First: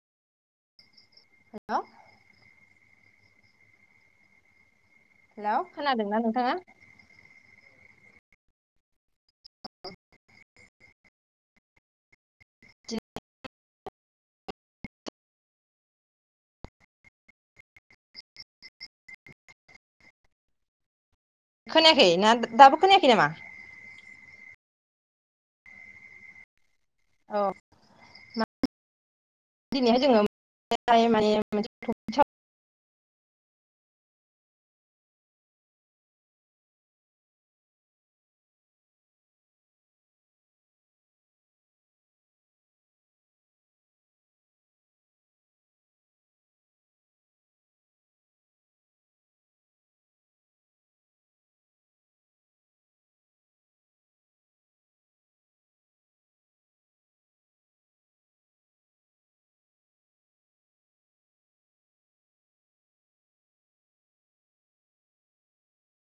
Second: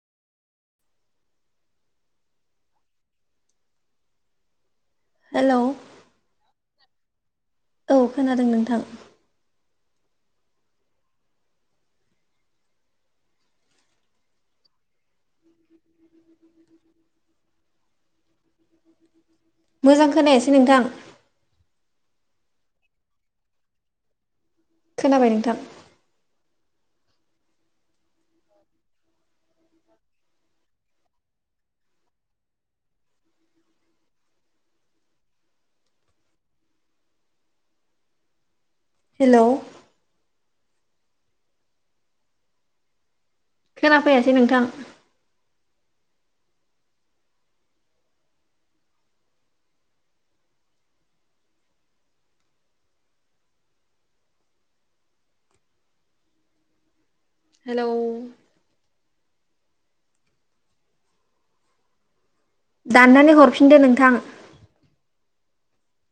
हेल' hello hello खोनादोंना नोंथांआ औ खोनादो नोंथां [unintelligible] मोजां खोनायासै नोंथां खोनायाखै ना दाबो खोनायाखै नामा खोनाबाय नोंथां अ दिनैहाय जोङो माने मोन हेलौ खोनाफैयासै नोंथां हेलौ दाननानै हरफिनदो नोंथां